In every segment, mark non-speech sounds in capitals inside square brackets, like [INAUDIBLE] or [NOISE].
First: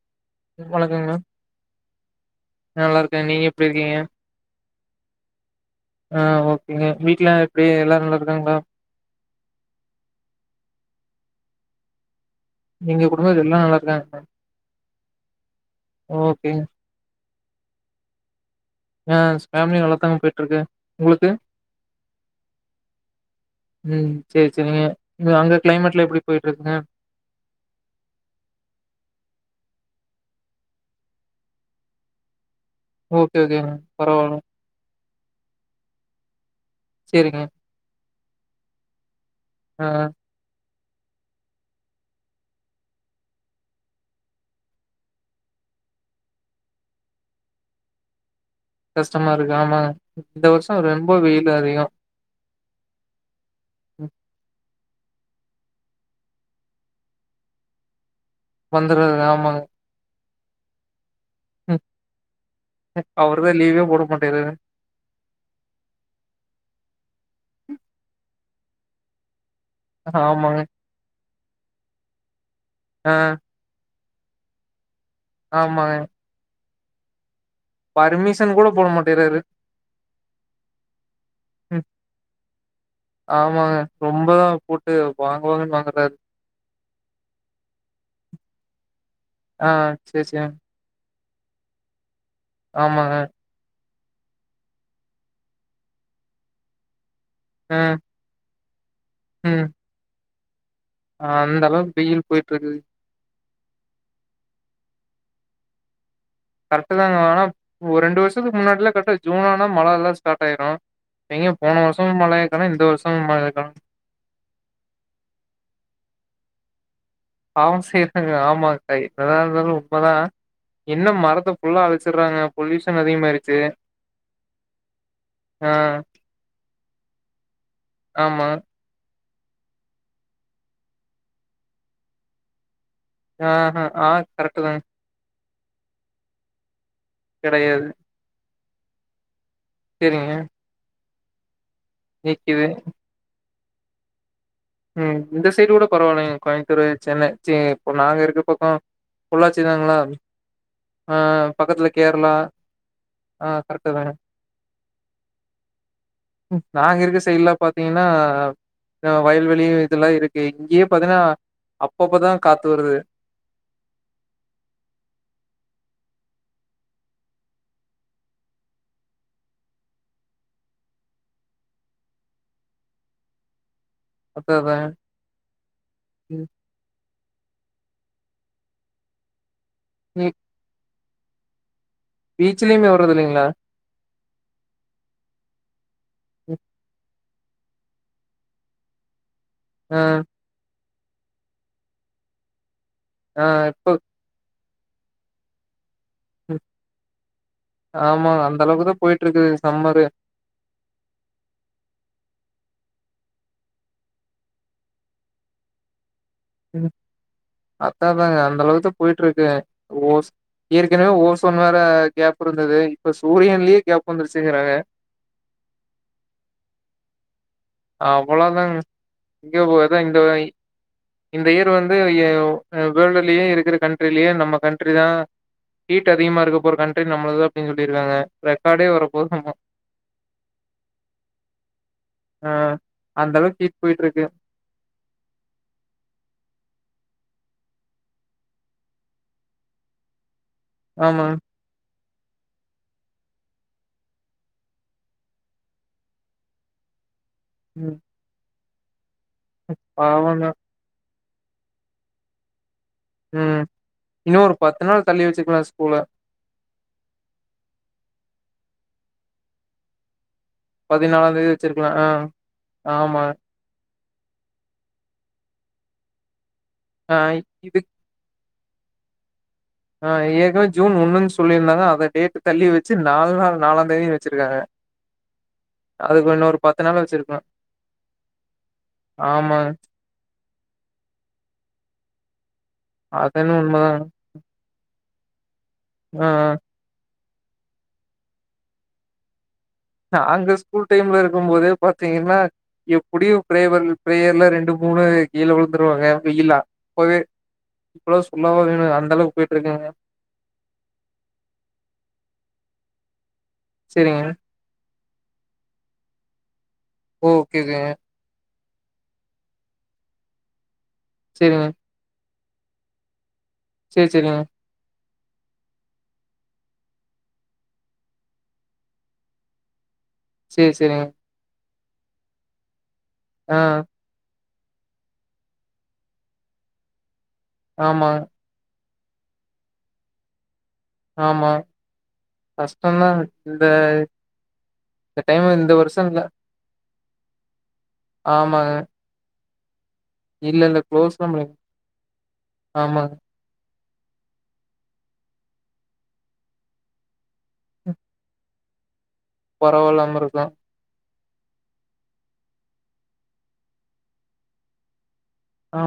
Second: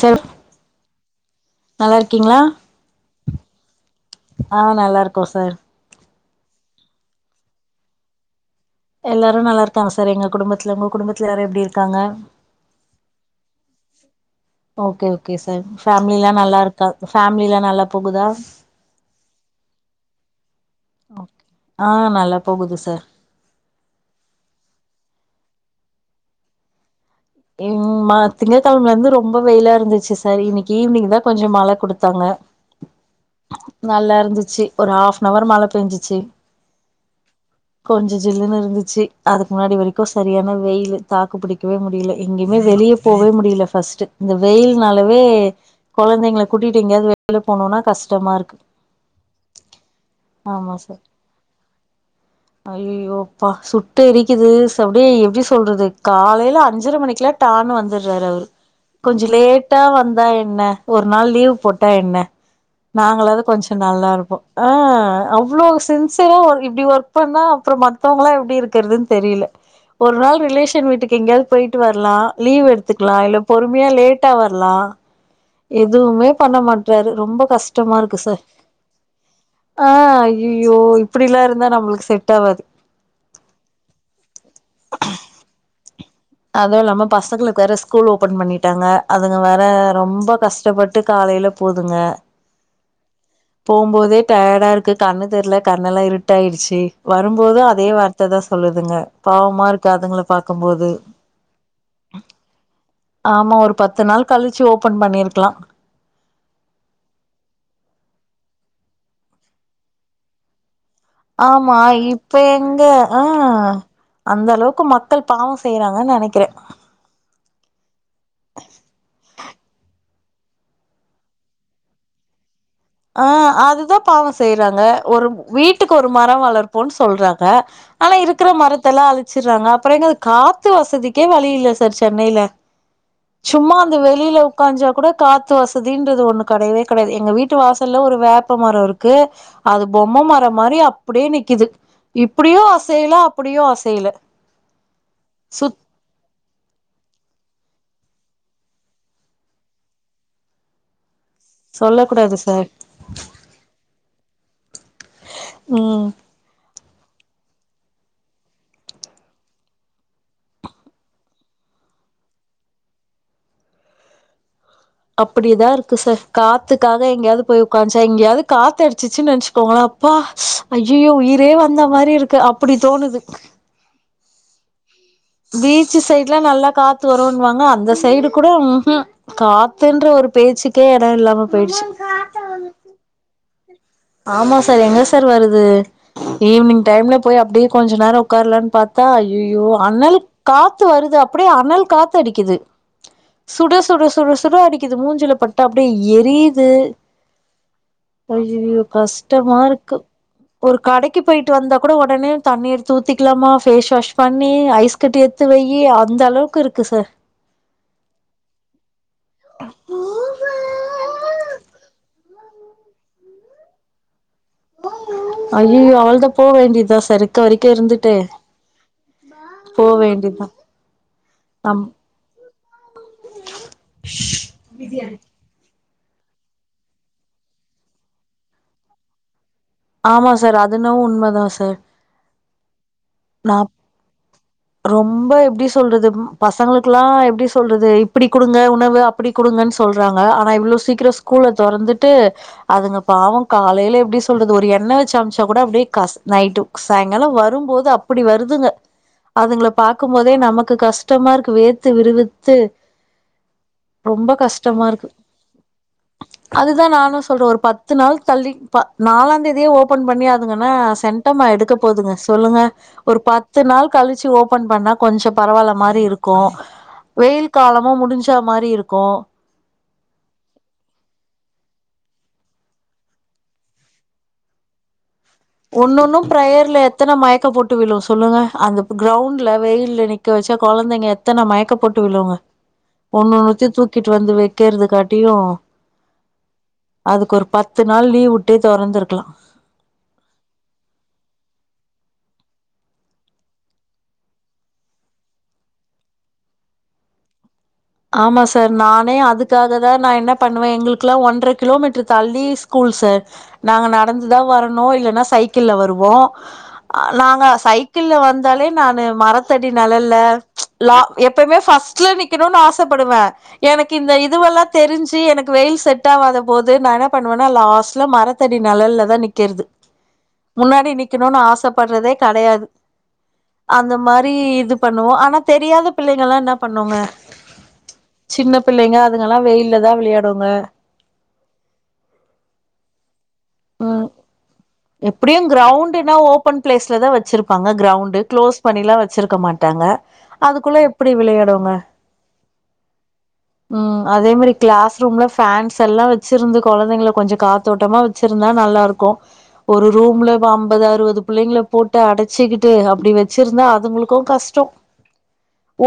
Sir வணக்கங் ma'am நல்லா இருக்கீங்களா நல்லாருக்கே நீங்க எப்டி இருக்கீங்க ஆ நல்லாருக்கோ சார் ஆ ஓகேங்க வீட்ல எப்டி எல்லாரு நல்லாருக்காங்ளா எல்லாரு நல்லாருக்காங்க சார் எங்க குடும்பத்துல உங்க குடும்பத்துல எல்லாரு எப்டி இருக்காங்க எங்க குடும்பத்துல எல்லா நல்லாருக்காங்க மேம் ஓகே ஓகே சார் ஃபேம்லிலா ஓகேங்க நல்லாருக்கா ஃபேம்லிலா நல்லா போகுதா எஸ் ஃபேமிலி நல்லத்தாங்க போய்ட்ருக்கு உங்ளுக்கு ஓகே. ஆ நல்லா போகுது சார் ம் சேர் சேர் [UNINTELLIGIBLE] இது அங்க கிளைமேட்ல எப்டி போயிட்ருக்குங்க ம்ம திங்ககெழமைலந்து ரொம்ப வெயிலா இருந்துச்சு சார் இன்னிக்கி ஈவ்னிங் தா கொஞ்சொ மழ குடுத்தாங்க ஓகே ஓகேங்க நல்லா பரவால்ல. இருந்துச்சு ஒரு ஹாஃப்ன்வர் மழ பேஞ்சிச்சு செரிங்க கொஞ்சோ ஜில்லுன்னு இருந்துச்சு அதுக்கு முன்னாடி ஆ வரைக்கூ சரியான வெயிலுக்கு தாக்கு பிடிக்கவே முடியல எங்கமே வெளிய போவே முடியல ஃபஸ்டு இந்த வெயில்னாலவே கொழந்தைங்கள கூட்டிட்டு எங்கயாவது வெள்ல போனோன்னா கஷ்டமா இருக்கு கஷ்டமா இருக்கு ஆமா இந்த ஆமா வருஷோ ரொம்ப வெயில் அதிகோ அய்யய்யோ பா‌ சுட்டு ம் எரிக்குது சுடு எப்டி சொல்றது காலைல அஞ்சர மணிக் சேட்டான் வந்துர்றாரு அவர் வந்துர்றாரு கொஞ்ச ஆமாங்க. லேட்டா வந்தா என்ன ஒரு நாள் லீவ் ம் போட்டா என்ன நாங்களாது அவருதா கொஞ்ச லீவே போட நல்லா இருப்போ மாட்டேங்றாரு. ஆ அவ்ளோ சின்சியரா ஒர் இப்டி ஒர்க் பண்ணோ அப்பறோ மத்தவங்களா எப்டி இருக்கறதுன் தெரியல ஒரு நாள் ஆமாங்க. ரிலேஷன் வீட்டுக்கு எங்கயாது போயிட்டு வர்லா லீவ் ஆ எடுத்துக்கலா இல்ல பொறுமையா லேட்டா வர்லா ஆமாங்க. எதுவுமே பண்ண மாட்றாரு ரொம்ப கஷ் டமா இருக்கு ச பர்மிஷன் கூட போட மாட்டேங்றாரு. ஆ அய்யயோ இப்டிலா இருந்தா ம் நம்மளுக்கு செட் ஆவாது ஆமாங்க ரொம்பதா போட்டு வாங்கு வாங்குன் வாங்குதார் அதுவு இல்லாம பசங்களுக்கு வேற ஸ்கூல் ஓப்பன் பண்ணிட்டாங்க அதுங்க வேற ஆ சரி, ரொம்ப சரிங்க. கஷ்டப்பட் டு காலைல போதுங்க ஆமாங்க போவும்போதே டயடா இருக்கு கண்ணு தெர்ல கண்ணெல்லா இருட்டாயிடுச்சு வரும்போதூ அதே ம், வார் த்ததா சொல்லுதுங்க பாவமா இருக்கு அதுங்கள பாக்கம் போது ஆ அந்த அளவு வெயில் போயிட்ருக்கு ஆமா ஒரு பத்து நாள் கழிச்சு ஓப்பன் பண்ணிருக்கலா கரெக்ட்டுதாங்க ஆனா ஒ ரெண்டு வருஷத்துக்கு முன்னாட்லா கரெக்டா ஜூன் ஆனா மழ எல்லா ஸ்டாட் ஆயிடூ ஆமா இப்ப எங்க ஆ வருஷமும் மழைய காணோம். அந்த அளவுக்கு மக்கள் பாவோ செய்றாங்க நெனக்கிறே பாவோ செய்றாங்க ஆமா அக்கா என்ன தா இருந்தாலு உண்மதா என்ன மரத்த ஃபுல்லா அழிச்சிட்றாங்க பொல்யூஷன் அதி ஆ அதுதா பாவோ செய்றாங்க ஒரு ஆ, வீட்டுக்கு ஒரு மரோ வளர்ப்போன் சொல்றாங்க ஆனா ஆமா. இருக்ற மரத் த்தெல்லா அழிச்சர்றாங்க அப்பறோ எங்க அது காத்து வசதிக்கே வழி இல்ல சார் சென்னைல ஆஹ, சும்மா அந்த ஆ வெளியில கரெக்ட் தாங்க. உக்காஞ்சா கூட காத்து வசதின்றது ஒண்ணு கடையவே கடையாது எங்க வீட்டு கிடையாது. வாசல்ல ஒரு வேப்ப மரோ இருக்கு அது பொம்ம சரிங்க. மர மாரி அப்டியே நிக்குது இப்டியு நிக்குது. அசையல அப்டியு அசையல ம் இந்த சைடு சுத் கூட பரவால்லைங்க கோயந்தூரு சென்ன சே இப்ப நாங்க இருக்க பக்கோ பொள்ளாச்சி தானுங்களா ஆ பக்கத்துல சொல்ல கேர்ளா கூடாது சார் ஆ கரெக்ட்டு தான ம் ம் நாங்க இருக்க சைட்லா பாத்தீங்கனா வயல்வெளியு இதுலா இருக்கு இங்கயு பாத்தீனா அப்பப்பதா காத்து வருது அப்டிதா இருக்கு சார் காத்துக்காக எங்கயாவது போய் உக்காஞ்சா எங்கயாவது காத்து அடிச்சிச்சு வசுக்கோங்கள பா அய்யயோ உயிரே வந்த மாரி இருக்கு அப்புடி தோணுது ஒத்துக்கிர்றே பீச் சைடு்ல்லா நல்லா காத்து வருன்னுவாங்க அந்த சைடு கூட காத்துன்ற ஒரு ம் பேச்சுக்கே எடோ இல்லாம போயிர்ச்சு பீச்சுலயுமே வரது இல்லைங்களா ஆமா சார் எங்க சார் வருது? ம். ஈவினிங் டைம்ல போய் அப்டியே கொஞ்சோ நேரம் உக்காரலான்னு பாத்தா ஐய்யயோ ஆ அனல் காத்து வருது அப்டியே அனல் காத்து அடிக்குது. ஆ சுட இப்ப சுட சுட சுட அடிக்குது மூஞ்சுல பட்டு அப்டியே எரியுது ஆமா அந்த அய்யயோ அளவுக்கு தா போயிட்டு இருக்குது கஷ்டமா இருக்கு சம்மரு ஒரு கடைக்கு போயிட்டு வந்தா கூட உடனே தண்ணிய எடுத்து ஊத்திக்கலாமா பேஸ் வாஷ் பண்ணி ஐஸ் கிட்ட எடுத்து வய்யி அந்தளவுக்கு ம் அத்தாதாங்க அந்த அளவுக்கு போயிட்டு இருக்கேன் ஓஸ் ஏற்கனவே ஓசோன் வேற கேப் இருந்தது இப்ப சூரியன்லயே கேப் வந்துருச்சுங்றாங்க. அய்யயோ அவளதான் போக வேண்டியதான் சாரு. [UNINTELLIGIBLE] இருந்து அவ்ளோதாங்க இங்க போகாத இங்க வை வேண்டியதா இந்த இயர் ஆம் வந்து யோ அ வேர்ல்டுலயே இருக்கிற கண்ட்ரிலயே நம்ம கண்ட்ரிதான் ஹீட் அதிகமா இருக்க போற கண்ட்ரி நம்மளது தா அப்டின்னு சொல்லியிருக்காங்க ரெக்கார்டே வர போது ஆமா ஆமா சார் அது என்னவோ உண்மை தான் சார். ஆ அந்த நா அளவுக்கு ஹீட் போயிட்டுருக்கு ரொம்ப எப்டி சொல்றது பசங்களுக்குல்லாம் எப்டி சொல்றது இப்படி கொடுங்க உணவு அப்டி குடுங்கன்னு சொல்றாங்க ஆனா இவ்வளவு சீக்கிரம் ஆமா ஸ்கூல்ல தொறந்துட்டு அதுங்க பாவம் காலையில எப்டி சொல்றது ஒரு எண்ணெய் வச்சு அனுப்ச்சாகூட அப்டியே கஸ் நைட்டு சாயங்காலம் வரும்போது ம் அப்டி வருதுங்க அதுங்கள பாக்கும்போதே பாவந்தா நமக்கு கஷ் டமாருக்கு வேத்து விருவித்து ம் இன்னும் ஒரு பத்து நாள் தள்ளி வச்சுருக்கலாம் ஸ்கூல. அதுதான் நானும் சொல்றேன் ஒரு பத்து நாள் தள்ளி ப நாலாம் தேதியே ஓபன் பண்ணியா ங்கன்னா பதினாலாந் சென்ட்டமா தேதி எடுக்க வச்சிருக்கலா ஆ போதுங்க சொல்லுங்க? ஒரு ஆமா பத்து நாள் கழிச்சு ஓபன் பண்ணா கொஞ்சம் பரவாயில்ல மாரி இருக்கும் ஆ வெயில் இது காலமும் முடிஞ்சா மாரி இருக்கும் ஆ ஏற்கனவே ஜூன் ஒண்ணுன்னு சொல்லியிருந்தாங்க அந்த டேட் தள்ளி வச்சு நாலு நாள் நாலாம் தேதி வச்சிருக்காங்க ஒன்னொன்னும் அதுக்கு இன்னொரு பிரயர்ல பத்து நாள் எத்தனை வச்சிருக்கலா மயக்கம் போட்டு விழும் சொல்லுங்க அந்த கிரௌண்ட்ல ஆமா வெயில்ல நிக் வச்சா கொழந்தைங்க எத்தனை மயக்க போட்டு விழுங்க அது என்னமோ ஒன்னுன்னுத்தி உண்மதாங்க தூக்கிட்டு வந்து வ வக்கிறத காட்டியும் ஆ ஆ அதுக்கு ஒரு பத்து நாள் லீவ் வுட்டே தொறந்துருக்கலாம். நாங்க ஸ்கூல் டைம்லருக்கும் போதே பாத்தீங்கன்னா எப்டியும் பிரேவர் பிரேயர்ல ரெண்டு மூணு கீழே விழுந்துருவாங்க வெயிலா அப்போவே ஆமா சார் நானே போயிட்டு அதுக்காக இருக்குங்க தான் நான் என்ன பண்ணுவேன் எங்களுக்குல்லாம் ஒன்றரை கிலோமீட்டர் தள்ளியே ஸ்கூல் சார். நாங்க செரிங்க நடந்துதான் வரணும் இல்லன்னா சைக்கிள்ள வருவோம் நாங்க ஓகேங்க சைக்கிள்ள வந்து த்தாலே நானு மரத்தடி நெழல்ல லா எப்பவுமே செரிங்க பஸ்ட்ல நிக்கணும்னு ஆச சபடுவேன் எனக்கு சேரி இந்த செரிங்க இதுவெல்லாம். தெரிஞ்சி எனக்கு வெயில் செட் ஆவாத போது நான் என்ன பண்ணுவேன்னா லாஸ்ட்ல மரத்தடி நெழல்ல தான் நிக்கிறது சேரி முன்னாடி செரிங்க நிக்கணும்னு ஆசைப்பட்றதே கடையாது ஆ அந்த மாரி இது பண்ணுவோம் ஆனா தெரியாத பிள்ளைங்கலாம் என்ன பண்ணுங்க ஆமா சின்ன பிள்ளைங்க அதுங்கல்லா வெயில்ல தா விளாடுங்க ஆமா கஷ்டதா இந்த ம் இந்த எப்டியு டைம் இந்த வருஷம் கிரௌண்ட்னா இல்ல ஓ ஓப்பன் பிளேஸ்ல தா வச்சுருப்பாங்க க்ரௌண்டு க்ளோஸ் ஆமாங்க பண்ணிலா வச்சுருக்க மாட்டாங்க இல்ல அதுக்குள்ள இல்ல எப்டி க்ளோஸ் நம்மளுக்கு விளாடுவாங்க ஆமாங்க ம் அதே மாரி கிளாஸ் ரூம்ல ஃபேன்ஸலா வச்சிருந்து கொழந்தைங்கள கொஞ்சோ காத்தோட்டமா வச்சிருந்தா நல்லாருக்கு ஒரு பரவால்லாம ரூம்ல இருக்கு அம் பது அறுபது புள்ளைங்கள போட்டு அடைச்சிக்கிட்டு அப்டி வச்சிருந்தா அதுங்களுக்கு கஸ்ட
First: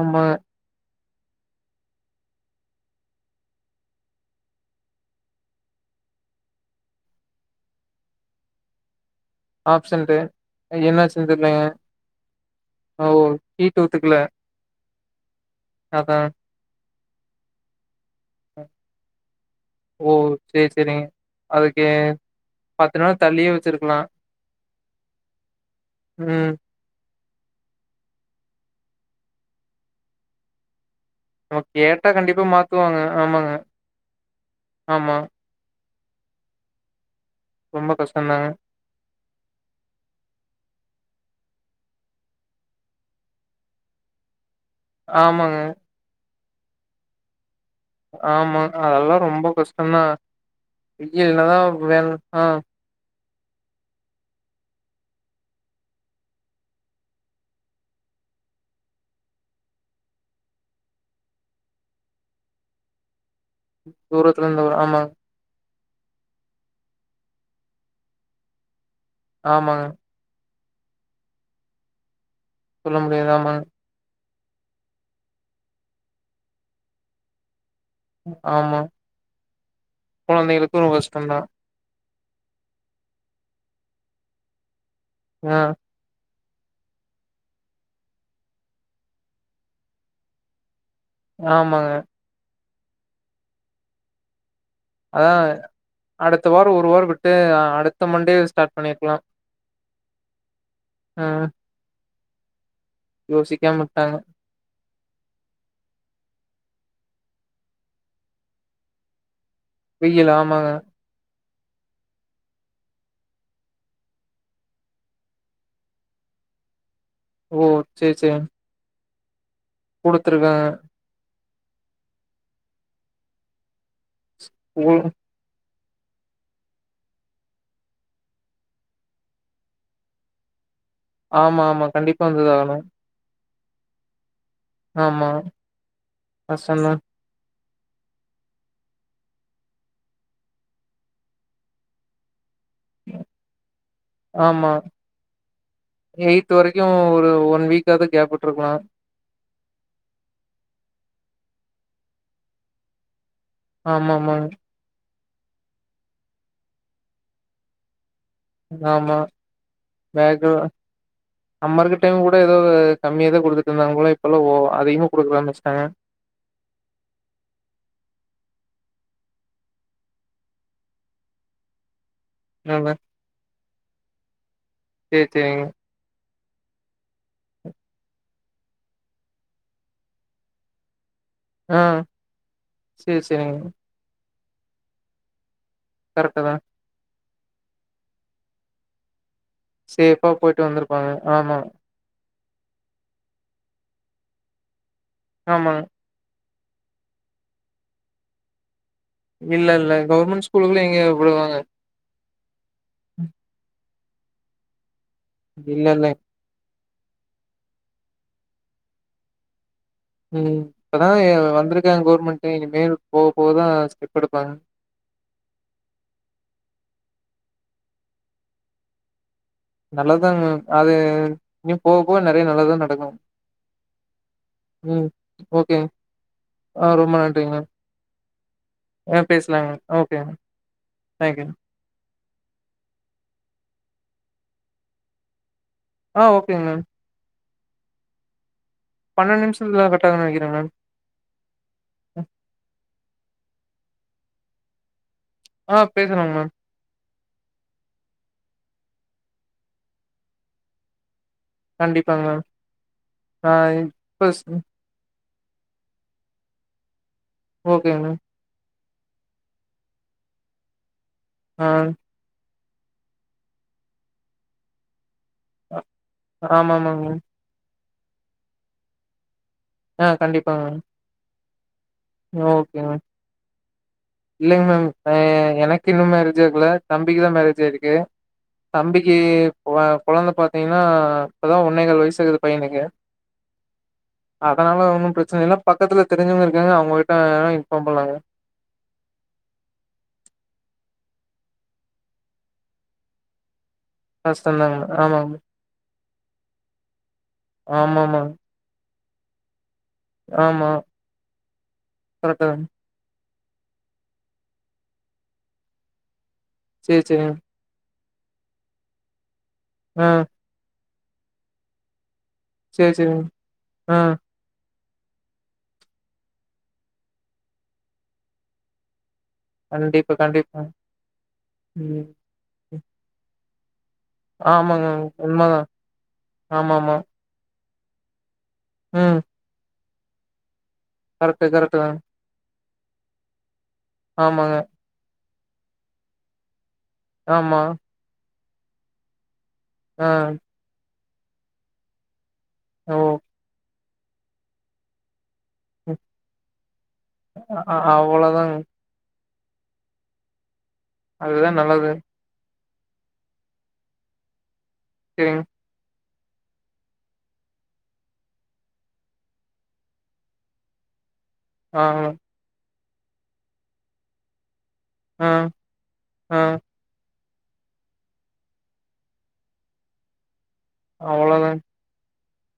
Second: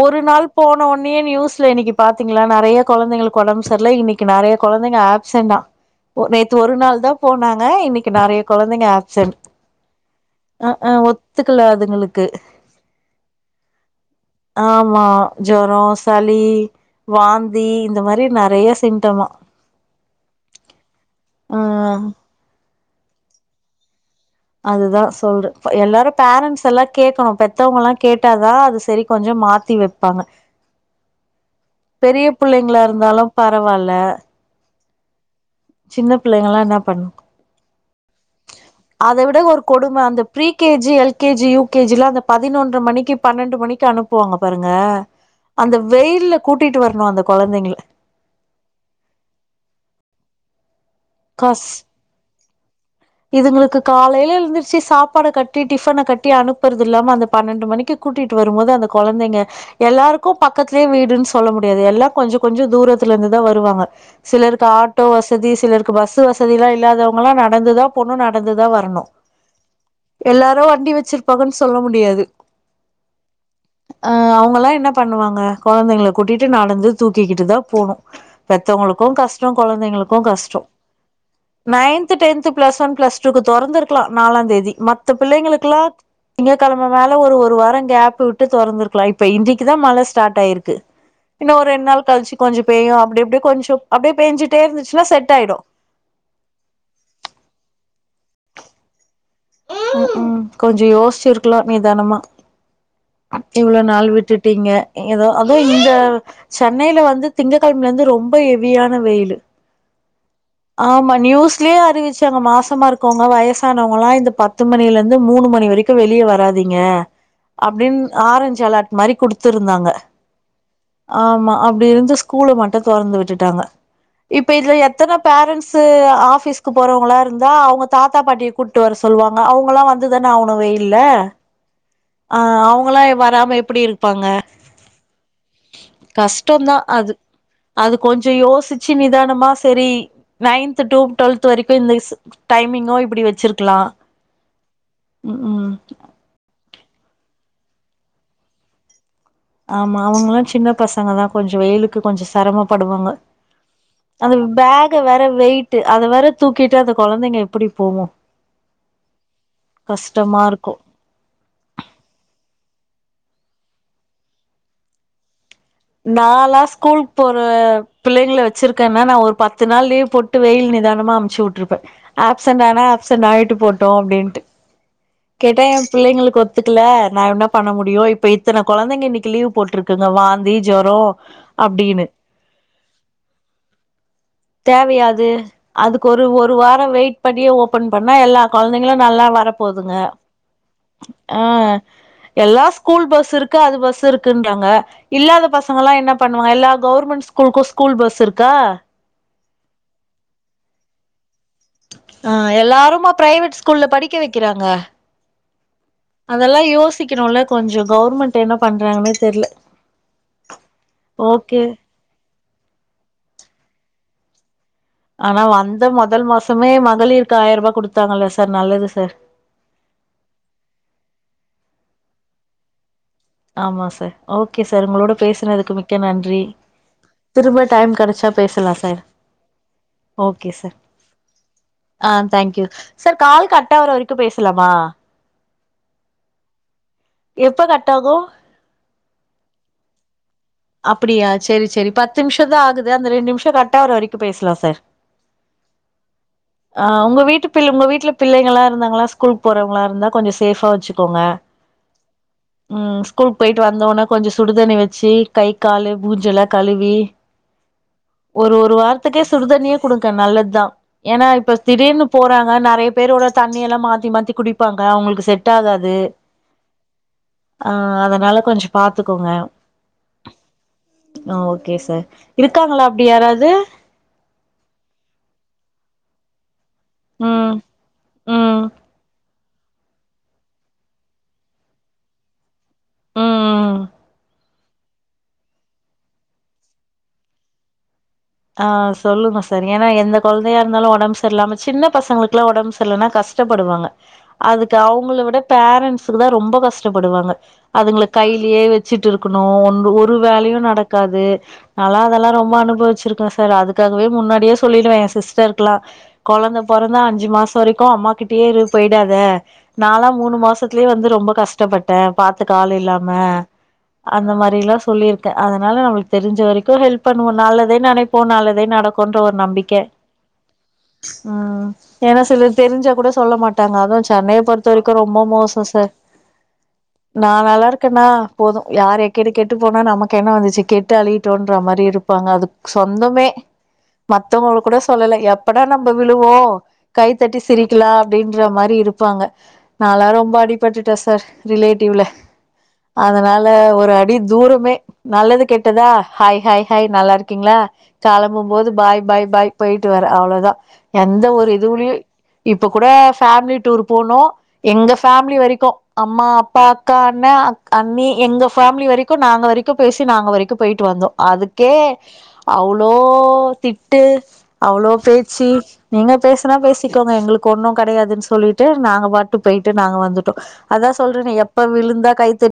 ஒரு நாள் போன ஒன்னயே நியூஸ்ல இன்னிக்கு பாத்தீங்களா நெறய கொழந்தைங்களுக்கு ஒடம்பு சர்ல இன்னைக்கு நெறய கொழந்தைங்க ஆப்சென்டா நேத்து ஒரு நாள் தா போனாங்க இன்னைக்கு நெறய கொழந்தைங்க ஆப்சன்ட் ஆப்சன்ட்டு அங்க என்னாச்சுன் தெர்ல அதுங்களுக்கு ஓ ஹீட் ஒத்துக்ல ஆமா ஜொர சளி வாந்தி இந்த மாரி நெறைய சிம்டமா ஓ சேரி சேரிங்க ஆ அதுக்கு பத்து நாள் தள்ளியே வச்சிருக்கலா அதுதா சொல்ற எல்லாரு ம் பேரண்ட்ஸ் எல்லா கேக்கணு பெத்தவங்கலா கேட்டாதா அது சரி கொஞ்சோ மாத்தி வப்பாங்க நம்ம கேட்டா பெரிய கண்டிப்பா புள்ளைங்களா மாத்துவாங்க இருந்தாலு ஆமாங்க. பரவால்ல ஆமா சின்ன பிள்ளைங்கலா என்னா பண்ணு ரொம்ப கஷ்டதாங்க அத விட ஒரு கொடும அந்த pre KG L KG U KG அந்த பதினொன்ற மணிக்கு பன்னெண்டு மணிக்கு அனுப் ப்புவாங்க பாருங்க ஆமாங்க. அந்த வெயில்ல கூட்டிட்டு வரணு அந்த கொழந்தைங்கள ஆமா அதெல்லா ரொம்ப கஷ்டதா வெயில்லதா கஸ் வேன் ஆ இதுங்களுக்கு காலைல எழுந்துச்சு சாப்பாட கட்டி டிஃபனை கட்டி அனுப்றது இல்லாம அந்த பன்னெண்டு மணிக்கு கூட்டிட்டு வரும்போது அந்த கொழந்தைங்க எல்லாருக்கு பக்கத்லயே வீடுன் சொல்ல முடியாது எல்லா கொஞ்சோ கொஞ்சோ தூரத் தில இருந்து தா வருவாங்க தூரத்துல இருந்து சிலருக்கு வரு ஆட்டோ ஆமாங்க, வசதி சிலருக்கு பஸ் வசதில்லா இல்லாதவங்கலா நடந்துதா போனு நடந்துதா வரனு ஆமாங்க எல்லாரு வண்டி வச்சிருப்பாங்கன் சொல்ல முடியாது சொல்ல முடியாது ஆமா அ அவங்கல்லா என்ன பண்ணுவாங்க கொழந்தைங்கள கூட்டிட்டு நடந்து தூக்கிக்கிட்டு தா போணு ஆமா. பெத்தவங்களுக்கு கஷ்ட கொழந்தைங்களுக்கு கஷ்ட குழந்தைகளுக்கு ரொம்ப கஷ்டந்தா. Ninth tenth plus one plus டூக்கு தொறந்துருக்கலா நாலா தேதி மத்த ஆ பிள்ளைங்களுக்குலா திங்க்கிழமை மேல ஒரு ஒரு வார கேப் விட்டு தொறந்திருக்கலா இப்ப இன்னிக்கு தா மழ ஸ்டார்ட் ஆயிருக்கு இன்னும் ஒரு ரெண்டு ஆமாங்க. நாள் கழிச்சு கொஞ்சோ பெய்யு அப்டி அப்டியே கொஞ்சோ அப்டியே பெய்ஞ்சுட்டே இருந்துச்சு அ அடுத்த வார ஒரு வார விட்டு அடுத்த மண்டே ஸ்டார்ட் பண்ணிருக்லா ம் கொஞ்சோ ம் யோஸ்ச்சிருக்கலா நிதனமா இவ்ளோ யோசிக்காம நாள் விட்டாங்க. விட்டுட் ட்டீங்க எதோ அது இந்த சென்னைல வந்து திங்க்கழமைல இருந்து ரொம்ப ஹெவியான வெயிலு வெயில் ஆமாங்க ஆமா நியூஸ்லயே அறிவிச்சாங்க மாசமா இருக்கவங்க வயசானவங்கலா இந்த பத்து மணிலருந்து மூணு மணி வரைக்கும் வெளிய வராதிங்க ஓ! அப்டின் ஆரஞ்ச் அலர்ட் மாரி குடுத்துருந்தாங்க குடுத்துருவே ஆமா அப்டி இருந்து ஸ்கூல மட்டும் தொறந்து விட்டுட்டாங்க இப்ப இதுல ஓ எத்தனை பேரண்ட்ஸ்சு ஆபிஸ்க்கு போறவங்களா இருந்தா அவங்க தாத்தா பாட்டியை கூப்பட்டு வர சொல்லுவாங்க அவங்கலாம் வந்துதானே அவனும் வெயில்ல ஆமா, ஆமா. கண்டிப்பா ஆ வந்ததாகணு. அவங்களாம் வராம எப்டி இருப் ப்பாங்க ஆமா கஷ்டம் தான் கஷ்டந்தா. அது அது கொஞ்சம் யோசிச்சு நிதானமா செரி நைன்த் டூ டுவெல்த் வரைக்கும் இந்த டைமிங்கோ இப்டி வச்சிருக்கலாம் ஆமா எயித் வரைக்கும் ஒரு ஒன் வீக்காவது கேப்புவிட்டுருக்கலாம் ஆமா அவங்கல்லாம் சின்ன பசங்க தான் கொஞ்சம் வெயிலுக்கு கொஞ்சம் சிரமப்படுவாங்க ஆமா ஆமாங்க அதுங்கபேக்வேற வெயிட்டு அதை வேற தூக்கிட்டு அத கொழந்தைங்க எப்டி போமோ ஆமா பேக்கு இருக்கு நம்ம இருக்க டைம் கூட ஏதோது கம்மிய தான் கொடுத்துட்டு இருந்தாங்கங்களோ இப்பல்லாம் அதிகமாகொடுக்க ஆரம்பிச்சிட்டாங்க நாளா ஸ்கூலு போற புள்ளைங்கள வச்சிருக்கே மேம் நான் ஒரு பத்து நாள் லீவ் போட் டு வெயில் நிதானமா அமுச்சு விட்டுருப்பேன் ஆப்சன்ட் ஆனா ஆமா ஆப்சன்ட் ஆகிட்டு போட்டோம் அப்டின்ட்டு சேரி சேரிங்க கேட்டேன் புள்ளைங்களுக்கு ஒத்துக்கல நான் என்ன பண்ண முடியும் இப்ப இத்தனை கொழந்தைங்க இன்னைக்கு லீவ் போட்டிருக்குங்க வாந்தி ஜுரம் ஆ செரி செரிங்க தேவையாது அதுக்கு ஒரு கரெக்ட்டு தா ஒரு வாரம் வெயிட் பண்ணி ஓபன் பண்ணா எல்லா கொழந்தைங்களும் நல்லா வரப்போதுங்க சேஃபா போயிட்டு வந்திருப்பாங்க ஆ ஆமா எல்லா ஸ்கூல் பஸ் இருக்கு அது பஸ் இருக்குன்றாங்க இல்லாத பச ஆமாங்க ங்க என்ன பண்ணுவாங்க எல்லா கவர்மெண்ட் ஸ்கூலுக்கும் ஸ்கூல் பஸ் இருக்கா இல்ல இல்ல கவர்மெண்ட் ஸ்கூலும் எங்க விடுவாங்க ஆ எல்லாருமா பிரைவேட் ஸ்கூல்ல படிக்க வைக்கிறாங்க இல்லண்ணே அதெல்லாம் யோசிக்கணும்ல கொஞ்சம் கவர்மெண்ட் என்ன பண்றாங்கன்னே தெரில ம் இப்பதான் வந்திருக்காங்க கவுர்மெண்ட் இனி மேல போக போகதான் ஸ்டெப் எடுப்பாங்க ஆனா வந்த முதல் மாசமே மகளிருக்கு ஆயிரரூபா குடுத்தாங்கல்ல சார் நல்லது சார் நல்லது தாங் மேம் அது இனி போக போக நெறைய நல்லதான் நடக்கும் ஆமா சார் ஓகே சார் உங்களோட பேசுனதுக்கு ஓகேங்க மிக்க நன்றி ஆ ரொம்ப நன்றிங்க திரும்ப டைம் கெடச்சா பேசலாம் சார் ஓகே சார் தேங்க்யூ ஆ தேங்க்யூ சார் கால் கட் ஆகற வர வரைக்கும் பேசலாமா ஆ ஓகேங்க எப்ப கட் ஆகும் பன்னெண்டு நிமிஷத்துல கட்டாகும்னு நெனக்கிறேன் மேம் அப்டியா செரி செரி பத்து நிமிஷம் தான் ஆகுது அந்த ரெண்டு நிமிஷம் கட் ஆகுற வரைக்கும் பேசலாம் சார் ஆ பேசலாம் மேம் ஆ உங்க வீட்டு பி உங்க வீட்ல பிள்ளைங்களா இருந்தாங்கனா ஸ்கூல் போறவங்களா இருந்தா கொஞ்சம் சேஃபா வச்சுக்கோங்க கண்டிப்பாங்க மேம் ம் ஸ்கூலு ஆ போயிட்டு வந்த உடனே இப்ப கொஞ்சம் ஸ் சுடுதண்ணி வச்சு கை கால் மூஞ்சில்லாம் கழுவி ஓகேங்க மேம் ஒரு ஒரு வாரத்துக்கே சுடுதண்ணியே கொடுங்க நல்லதுதான் ஏன்னா இப்ப ஆ திடீர்னு போறாங்க நெறைய பேரோட தண்ணியெல்லா மாத்தி மாத்தி குடிப்பாங்க அவ்ங்களுக்கு செட் ட்டாகாது ஆமா ஆமாங்க மேம் ஆ அதனால கொஞ்ச பாத்துக்கோங்க ஆ கண்டிப்பாங்க ஆ ஓகே சார் ஆ ஓகே இருக்காங்களா மேம் அப்டி யாராவது இல்லைங்க மேம் இப்ப எனக்கு இன்னு மேரேஜ் ஆகல தம்பிக்கு தா ம் மேரேஜ் ஆயிருக்கு ம் தம்பிக்கி இவ கொழந்த பாத்தீங்கனா இப்பதா ஒன்னேகால் வயசாகுது பையனுக்கு ம் ம் அதனால ஒன்னு பிரச்சன இல்ல பக்கத்துல தெரிஞ்சவ்ங்க இருக்காங்க அவுங்ககிட்ட இன்ஃபார்ம் பண்ணலாங்க ஆ சொல்லுங்க சார் ஏனா எந்த கொழந்தயா இருந்தாலு ஒடம்பு செரியில்லாம சின்ன பசங்களுக்குலா ஒடம்பு செரியில்லனா கஷ் டப்படுவாங்க அதுக்கு கஷ்டந்தாங்க அவுங்கள ஆமாங்க விட பேரண்ட்ஸுக்கு தா ரொம்ப கஷ்டப்படுவாங்க ஆமா அதுங்கள ஆமாங்க கைலயே வச்சுட்ருக்கணு ஒன்று ஒரு ஒரு ஆமாமாங்க. வேலையு ஆமா நடக்காது நாலா அதெல்லா கரெக்ட்டு ரொம்ப தாங்க அனுபவிச்சு ருக்கே சார் அதுக்காகவே முன்னாடியே சொல்லிடுவே எ சிஸ்டருக்குலா கொழந்த பொறந்தா சேரி அஞ்சு சேரிங்க. மாச வரைக்கு அம்மா கிட்டயே இரு போயிடாத ஆ நாலா மூணு மாசத்துலே வந்து ரொம்ப கஷ்ட டப்பட்டே பாத்துக்க ஆள் சேரி இல்லாம சேரிங்க. ஆ அந்த மாரிலா சொ சொல்லிருக்கே அதனால நம்மளுக்கு தெரிஞ்ச வரைக்கு ஹெல்ப் பண்ணுவோ நல்லதே நெனைப்போ நல்லதே நடக்குன்ற ஒரு நம்பிக்க கே கண்டிப்பா, கண்டிப்பா. ம் ஏனா சிலர் தெரிஞ்சா கூட சொல்ல மாட் ட்டாங்க அதுவு சென்னைய பொறுத்த ஆமாங்க. வரைக்கு ரொம்ப மோசோ உண்மதான். சார் ஆமாமா. நா நல்லா இருக்கனா போது யார் ம். எக்கேடு கெட்டு போனா நமக்கு என்ன வந்துச்சு கெட்டு கரெக்ட்டு, அழியட்டுன்ற கரெக்ட்டு மாரி தாங்க. இருப் ப்பாங்க அது சொந்தமே ஆமாங்க. மத்தவுங்கல கூட சொல்லல எப்படா நம்ப விழுவோ கைத்தட்டி ஆமா. சிரிக்கலா அப்டின்ற மாரி இருப்பாங்க ஆ. நாலா ரொம்ப அடிப் பட்டுட்டே சார் ரிலேட்டிவ்ல ஓ! அதனால ஒரு அட் டி தூரமே நல்லது கெட்டதா ம். ஹாய் ஹாய் ஹாய் நல்லா இருக்கீங்ளா அ கெளம்பும் அவ்வளோதாங்க. போது பாய் பாய் பாய் போயிட்டு வரே அவ்ளோதா எந்த ஒரு அதுதான் நல்லது. இதுவுலயு இப்பக் கூட ஃபேம்லி டூர் போனோ எங்க ஃபேம்லி சரிங்க. வரைக்கு அம்மா அப்பா அக்கா அண்ண அக் அண்ணி எங்க ஃபேம்லி வரைக்கு நாங்க வரைக்கு பேசி நாங்க வரைக்குப் போயிட்டு வந்தோ அதுக்கே ஆ. அவ்ளோ திட்டு அவ்ளோ ஆ. பேச்சு நீங்க ஆ. பேசுனா பேசு சிக்கோங்க எங்களுக்கு ஒன்னு கெடையாதுன் சொல்லிட்டு நாங்க பாட்டு போயிட்டு நாங்க வந்துட்டோ அதா சொல்றனே அவ்வளோதாங்க. எப்ப விழுந்தா கைத்தட்